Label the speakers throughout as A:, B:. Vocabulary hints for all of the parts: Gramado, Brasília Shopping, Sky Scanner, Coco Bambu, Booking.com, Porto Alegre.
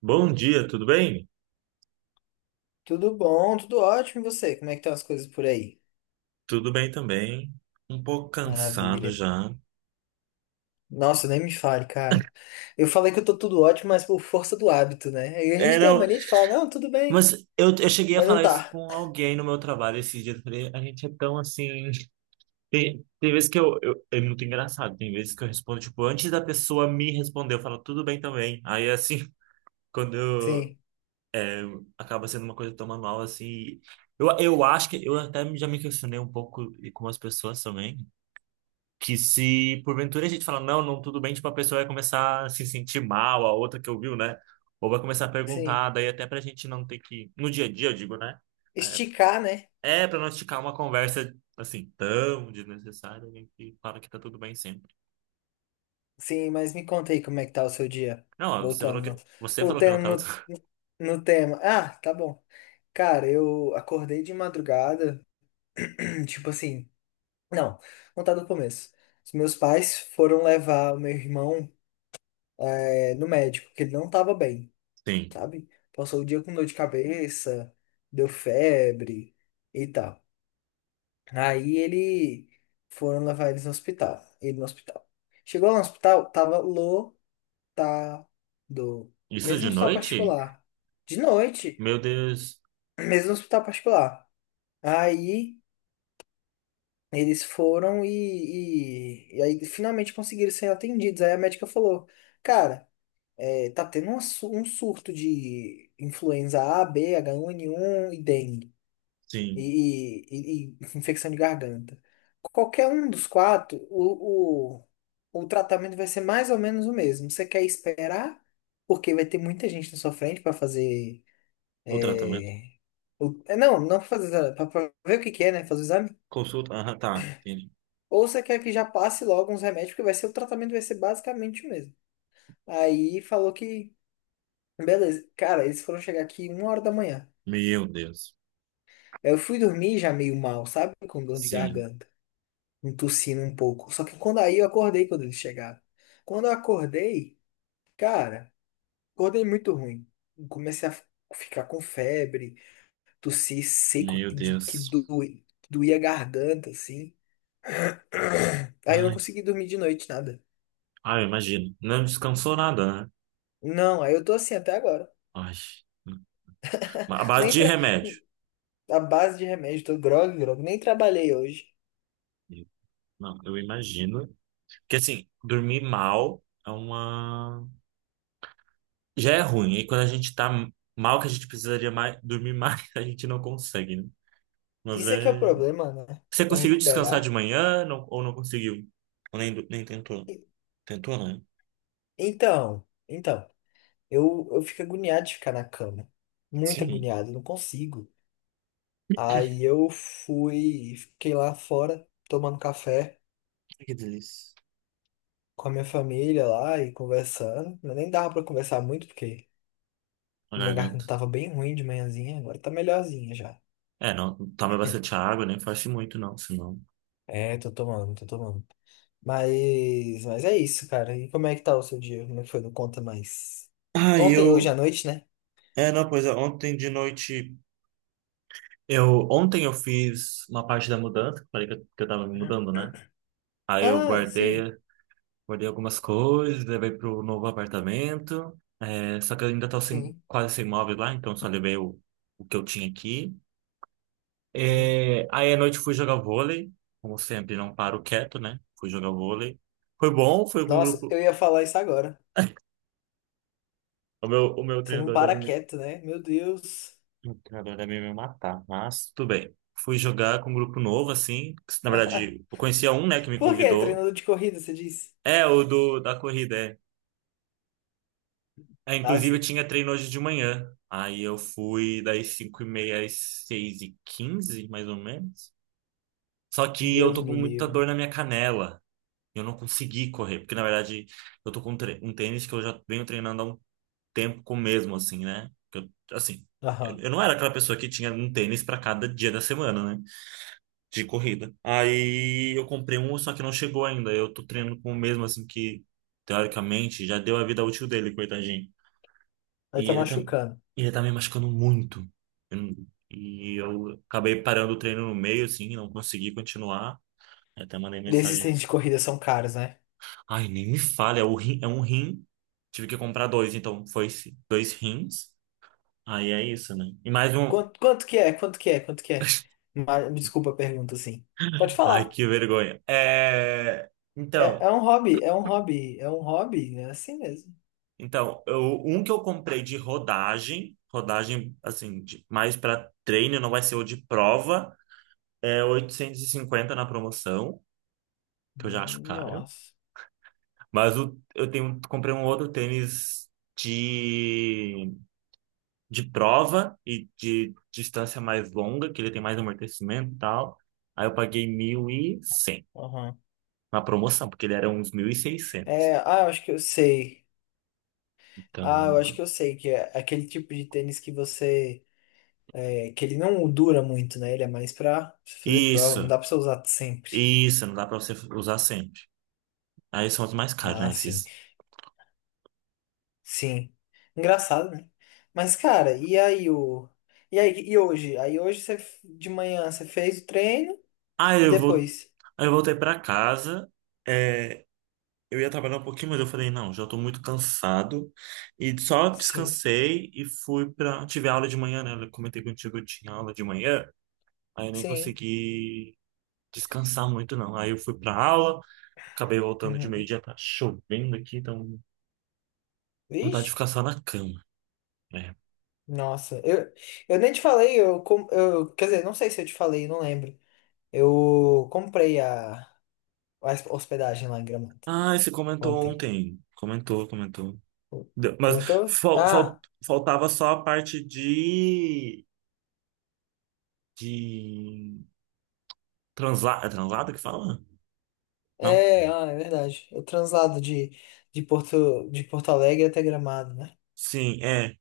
A: Bom dia, tudo bem?
B: Tudo bom, tudo ótimo. E você? Como é que estão as coisas por aí?
A: Tudo bem também. Um pouco cansado
B: Maravilha.
A: já.
B: Nossa, nem me fale, cara. Eu falei que eu tô tudo ótimo, mas por força do hábito, né? E a
A: É,
B: gente tem a
A: não,
B: mania de falar, não, tudo bem,
A: mas eu cheguei a
B: mas não
A: falar isso
B: tá.
A: com alguém no meu trabalho esses dias. Eu falei, a gente é tão assim. Tem vezes que eu, eu. É muito engraçado. Tem vezes que eu respondo, tipo, antes da pessoa me responder, eu falo, tudo bem também. Aí, assim, quando eu,
B: Sim,
A: acaba sendo uma coisa tão manual, assim. Eu acho que. Eu até já me questionei um pouco com as pessoas também. Que se porventura a gente fala não, não, tudo bem, tipo, a pessoa vai começar a se sentir mal, a outra que ouviu, né? Ou vai começar a
B: sim.
A: perguntar, daí até pra gente não ter que, no dia a dia, eu digo, né?
B: Esticar, né?
A: É, é pra não esticar uma conversa, assim, tão desnecessária, a gente fala que tá tudo bem sempre.
B: Sim, mas me conta aí como é que tá o seu dia.
A: Não, ó, você falou
B: Voltando no,
A: que, você falou que não
B: voltando
A: tava...
B: no, no tema. Ah, tá bom. Cara, eu acordei de madrugada, tipo assim. Não, vou contar do começo. Os meus pais foram levar o meu irmão. É, no médico, que ele não tava bem,
A: Sim.
B: sabe? Passou o dia com dor de cabeça, deu febre e tal. Aí ele foram levar eles no hospital. Ele no hospital. Chegou lá no hospital, tava lotado.
A: Isso
B: Mesmo
A: de
B: hospital
A: noite?
B: particular. De noite,
A: Meu Deus.
B: mesmo hospital particular. Aí eles foram e aí finalmente conseguiram ser atendidos. Aí a médica falou, cara. É, tá tendo um surto de influenza A, B, H1N1 e dengue.
A: Sim.
B: E infecção de garganta. Qualquer um dos quatro, o tratamento vai ser mais ou menos o mesmo. Você quer esperar, porque vai ter muita gente na sua frente para fazer.
A: O tratamento.
B: é, é, não, não pra fazer. Para ver o que que é, né? Fazer o exame.
A: Consulta. Aham, tá. Entendi.
B: Ou você quer que já passe logo uns remédios, porque o tratamento vai ser basicamente o mesmo. Aí falou que. Beleza. Cara, eles foram chegar aqui 1 hora da manhã.
A: Meu Deus.
B: Eu fui dormir já meio mal, sabe? Com dor de
A: Sim.
B: garganta, um tossindo um pouco. Só que quando aí eu acordei quando eles chegaram. Quando eu acordei, cara, acordei muito ruim. Comecei a ficar com febre, tossir seco,
A: Meu
B: que
A: Deus.
B: doía a garganta, assim. Aí eu não
A: Ai,
B: consegui dormir de noite, nada.
A: ai, imagino. Não descansou nada, né?
B: Não, aí eu tô assim até agora.
A: Ai, a base
B: Nem
A: de
B: tra...
A: remédio.
B: A base de remédio, tô grog, nem trabalhei hoje.
A: Eu- Não, eu imagino. Porque assim, dormir mal é uma. Já é ruim. E quando a gente tá mal, que a gente precisaria mais, dormir mais, a gente não consegue, né? Mas
B: Isso é que é o
A: é.
B: problema, né?
A: Você
B: Pra
A: conseguiu descansar de
B: recuperar.
A: manhã não- ou não conseguiu? Ou nem, do- nem tentou?
B: E-
A: Tentou, né?
B: então. Eu fico agoniado de ficar na cama. Muito
A: Sim.
B: agoniado, eu não consigo. Aí eu fiquei lá fora tomando café
A: Ai, que delícia.
B: com a minha família lá e conversando. Eu nem dava pra conversar muito porque
A: A
B: minha
A: garganta.
B: garganta tava bem ruim de manhãzinha, agora tá melhorzinha já.
A: É, não, toma bastante água, nem faz muito, não, senão.
B: É, tô tomando, tô tomando. Mas é isso, cara. E como é que tá o seu dia? Como é que foi? Não conta mais.
A: Ah,
B: Ontem, hoje à
A: eu.
B: noite, né?
A: É, não, pois é, ontem de noite. Ontem eu fiz uma parte da mudança, que eu falei que eu tava me mudando, né? Aí eu
B: Ah, sim,
A: guardei algumas coisas, levei pro novo apartamento. É, só que eu ainda tô sem,
B: sim,
A: quase sem móveis lá, então só levei o que eu tinha aqui.
B: sim.
A: É, aí à noite fui jogar vôlei, como sempre, não paro quieto, né? Fui jogar vôlei. Foi bom, foi com um
B: Nossa,
A: grupo.
B: eu ia falar isso agora.
A: O meu
B: Você não para quieto, né? Meu Deus.
A: treinador deve me matar, mas tudo bem. Fui jogar com um grupo novo, assim, que, na verdade, eu conhecia um, né, que me
B: Por quê?
A: convidou.
B: Treinador de corrida, você disse?
A: É, da corrida, é. É,
B: Ah,
A: inclusive eu
B: sim.
A: tinha treino hoje de manhã. Aí eu fui das 5h30 às 6h15, mais ou menos. Só que eu
B: Deus
A: tô com
B: me
A: muita
B: livre.
A: dor na minha canela. Eu não consegui correr, porque na verdade eu tô com um tênis que eu já venho treinando há um tempo com o mesmo, assim, né? Assim, eu,
B: Aham.
A: eu não era aquela pessoa que tinha um tênis pra cada dia da semana, né? De corrida. Aí eu comprei um, só que não chegou ainda. Eu tô treinando com o mesmo, assim, que teoricamente já deu a vida útil dele, coitadinho.
B: Vai
A: E
B: tá
A: ele, tá,
B: machucando.
A: ele tá me machucando muito. Eu não- E eu acabei parando o treino no meio, assim, não consegui continuar. Eu até mandei
B: E esses
A: mensagem.
B: tênis de corrida são caros, né?
A: Ai, nem me fale, é, o rim, é um rim. Tive que comprar dois, então dois rins. Aí é isso, né? E mais um.
B: Quanto que é? Quanto que é? Quanto que é? Me desculpa a pergunta, assim. Pode
A: Ai,
B: falar.
A: que vergonha. É...
B: É,
A: Então,
B: é um hobby, é um hobby, é um hobby, é assim mesmo.
A: então eu, um que eu comprei de rodagem, assim, mais para treino, não vai ser o de prova, é 850 na promoção, que eu já acho caro.
B: Nossa.
A: Mas eu tenho, comprei um outro tênis de, de prova e de distância mais longa, que ele tem mais amortecimento e tal. Aí eu paguei 1.100
B: Aham.
A: na promoção, porque ele era uns 1.600.
B: É, ah, eu acho que eu sei. Ah,
A: Então,
B: eu acho que eu sei que é aquele tipo de tênis que você é, que ele não dura muito, né? Ele é mais pra fazer prova. Não
A: isso,
B: dá pra você usar sempre.
A: isso, não dá pra você usar sempre. Aí são os mais caros,
B: Ah,
A: né?
B: sim.
A: Esses.
B: Sim. Engraçado, né? Mas, cara, e aí o. E aí, e hoje? Aí hoje você de manhã você fez o treino
A: Aí
B: e
A: eu vou,
B: depois?
A: Aí eu voltei pra casa. é, Eu ia trabalhar um pouquinho, mas eu falei, não, já tô muito cansado. E só
B: Sim.
A: descansei e fui pra. Tive aula de manhã, né? Eu comentei contigo, eu tinha aula de manhã, aí eu nem
B: Sim.
A: consegui descansar muito, não. Aí eu fui pra aula, acabei voltando de
B: Uhum.
A: meio-dia, tá chovendo aqui, então vontade de ficar
B: Vixe.
A: só na cama, né?
B: Nossa, eu nem te falei, eu. Quer dizer, não sei se eu te falei, não lembro. Eu comprei a hospedagem lá em Gramado
A: Ah, você comentou
B: ontem.
A: ontem. Comentou, comentou. Mas
B: Comentou?
A: fal- fal-
B: Ah.
A: faltava só a parte de. De. Translado. É translado que fala? Não.
B: É, ah, é verdade. O translado de Porto Alegre até Gramado, né?
A: Sim, é.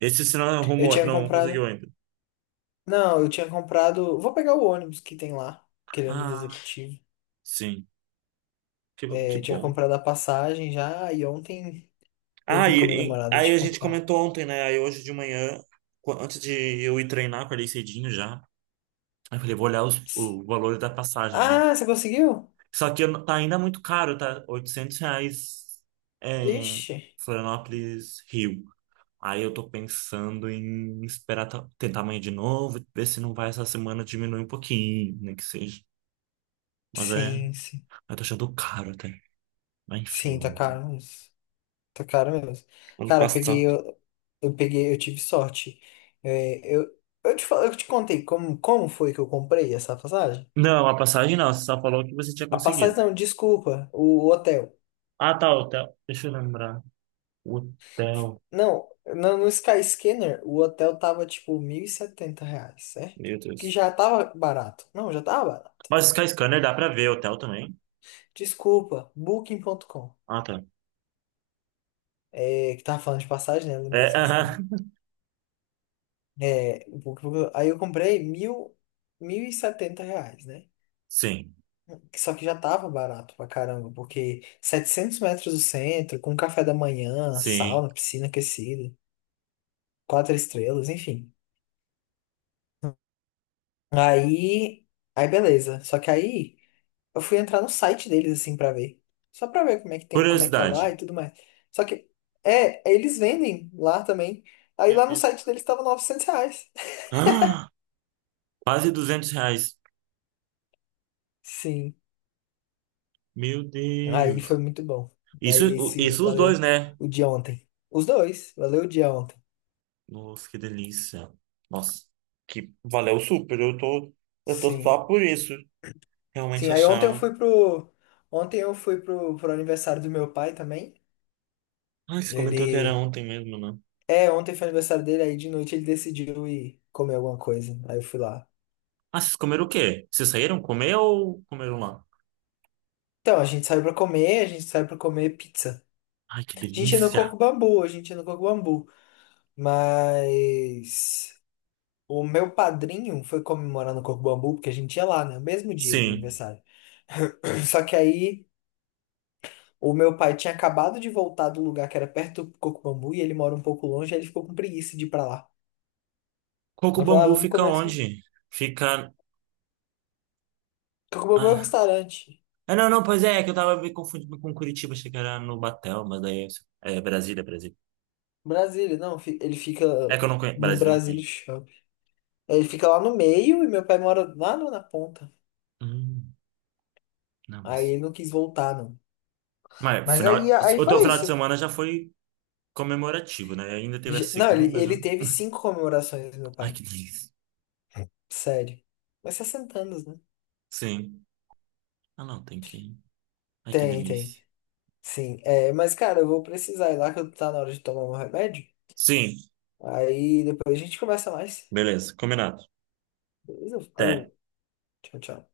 A: Esse você não
B: Eu
A: arrumou,
B: tinha
A: não conseguiu
B: comprado.
A: ainda.
B: Não, eu tinha comprado. Vou pegar o ônibus que tem lá, aquele ônibus
A: Ah,
B: executivo.
A: sim. Que
B: É, eu tinha
A: bom.
B: comprado a passagem já e ontem eu
A: Ah,
B: vi com a minha namorada
A: aí
B: de
A: a gente
B: comprar.
A: comentou ontem, né? Aí hoje de manhã, antes de eu ir treinar, acordei cedinho já. Aí eu falei, vou olhar o valor da passagem, né?
B: Ah, você conseguiu?
A: Só que eu não- tá ainda muito caro, tá? R$ 800, é,
B: Vixe.
A: Florianópolis, Rio. Aí eu tô pensando em esperar tentar amanhã de novo, ver se não vai essa semana diminuir um pouquinho, nem que seja. Mas é,
B: Sim, sim.
A: eu tô achando caro até. Mas enfim,
B: Sim, tá
A: vamos ver.
B: caro mesmo. Tá caro mesmo.
A: Ano
B: Cara,
A: passado.
B: eu tive sorte. É, eu te contei como foi que eu comprei essa passagem?
A: Não, a passagem não. Você só falou que você tinha
B: A passagem
A: conseguido.
B: não, desculpa, o hotel.
A: Ah, tá, hotel. Deixa eu lembrar. Hotel.
B: Não, no Sky Scanner, o hotel tava tipo 1.070 reais, certo?
A: Meu
B: Que
A: Deus.
B: já tava barato. Não, já tava barato.
A: Mas Sky Scanner dá pra ver hotel também?
B: Desculpa, Booking.com.
A: Ah, tá.
B: É, que tava falando de passagem, né? Eu lembrei do
A: É,
B: Sky Scanner.
A: aham.
B: É, o Booking ponto aí eu comprei mil e setenta reais, né?
A: Sim,
B: Só que já tava barato pra caramba, porque 700 metros do centro, com café da manhã,
A: sim.
B: sauna, piscina aquecida, quatro estrelas, enfim. Aí, aí, beleza. Só que aí eu fui entrar no site deles assim pra ver. Só pra ver como é que tem, como é que é
A: Curiosidade.
B: lá e tudo mais. Só que é, eles vendem lá também. Aí
A: Meu
B: lá no
A: Deus.
B: site deles tava 900 reais.
A: Ah, quase R$ 200.
B: Sim.
A: Meu
B: Aí
A: Deus.
B: foi muito bom. Aí
A: Isso,
B: esse
A: isso os
B: valeu
A: dois, né?
B: o dia ontem. Os dois, valeu o dia ontem.
A: Nossa, que delícia. Nossa. Que valeu super. Eu tô
B: Sim.
A: só por isso.
B: Sim,
A: Realmente
B: aí ontem eu
A: achar.
B: fui pro aniversário do meu pai também.
A: Ah, você comentou que era
B: Ele
A: ontem mesmo, né?
B: ontem foi aniversário dele, aí de noite ele decidiu ir comer alguma coisa. Aí eu fui lá.
A: Ah, vocês comeram o quê? Vocês saíram comer ou comeram lá?
B: Então, a gente saiu pra comer pizza.
A: Ai, que
B: A gente é no
A: delícia!
B: Coco Bambu. Mas o meu padrinho foi comemorar no Coco Bambu, porque a gente ia lá, né? No mesmo dia do
A: Sim.
B: aniversário. Só que aí o meu pai tinha acabado de voltar do lugar que era perto do Coco Bambu e ele mora um pouco longe, aí ele ficou com preguiça de ir pra lá.
A: Coco
B: Ele falou, ah,
A: Bambu
B: vamos
A: fica
B: começar.
A: onde? Fica.
B: Coco Bambu é um
A: Ah,
B: restaurante.
A: Ah, não, não, pois é, é que eu tava me confundindo com Curitiba, achei que era no Batel, mas daí. É Brasília, Brasília.
B: Brasília, não, ele fica
A: É que eu não conheço.
B: no
A: Brasília eu não
B: Brasília
A: conheço.
B: Shopping. Ele fica lá no meio e meu pai mora lá na ponta.
A: Hum, não,
B: Aí
A: mas.
B: ele não quis voltar, não. Mas aí, aí
A: O teu
B: foi
A: final de
B: isso.
A: semana já foi comemorativo, né? Ainda teve a
B: Não, ele,
A: segunda
B: ele
A: já.
B: teve cinco comemorações, meu
A: Ai, que
B: pai.
A: delícia.
B: Sério. Mas 60 anos, né?
A: Sim. Ah, não, tem que. Ai, que
B: Tem, tem.
A: delícia.
B: Sim. É, mas, cara, eu vou precisar ir lá que tá na hora de tomar meu remédio.
A: Sim,
B: Aí depois a gente conversa mais.
A: beleza, combinado.
B: Beleza?
A: Até.
B: Falou. Tchau, tchau.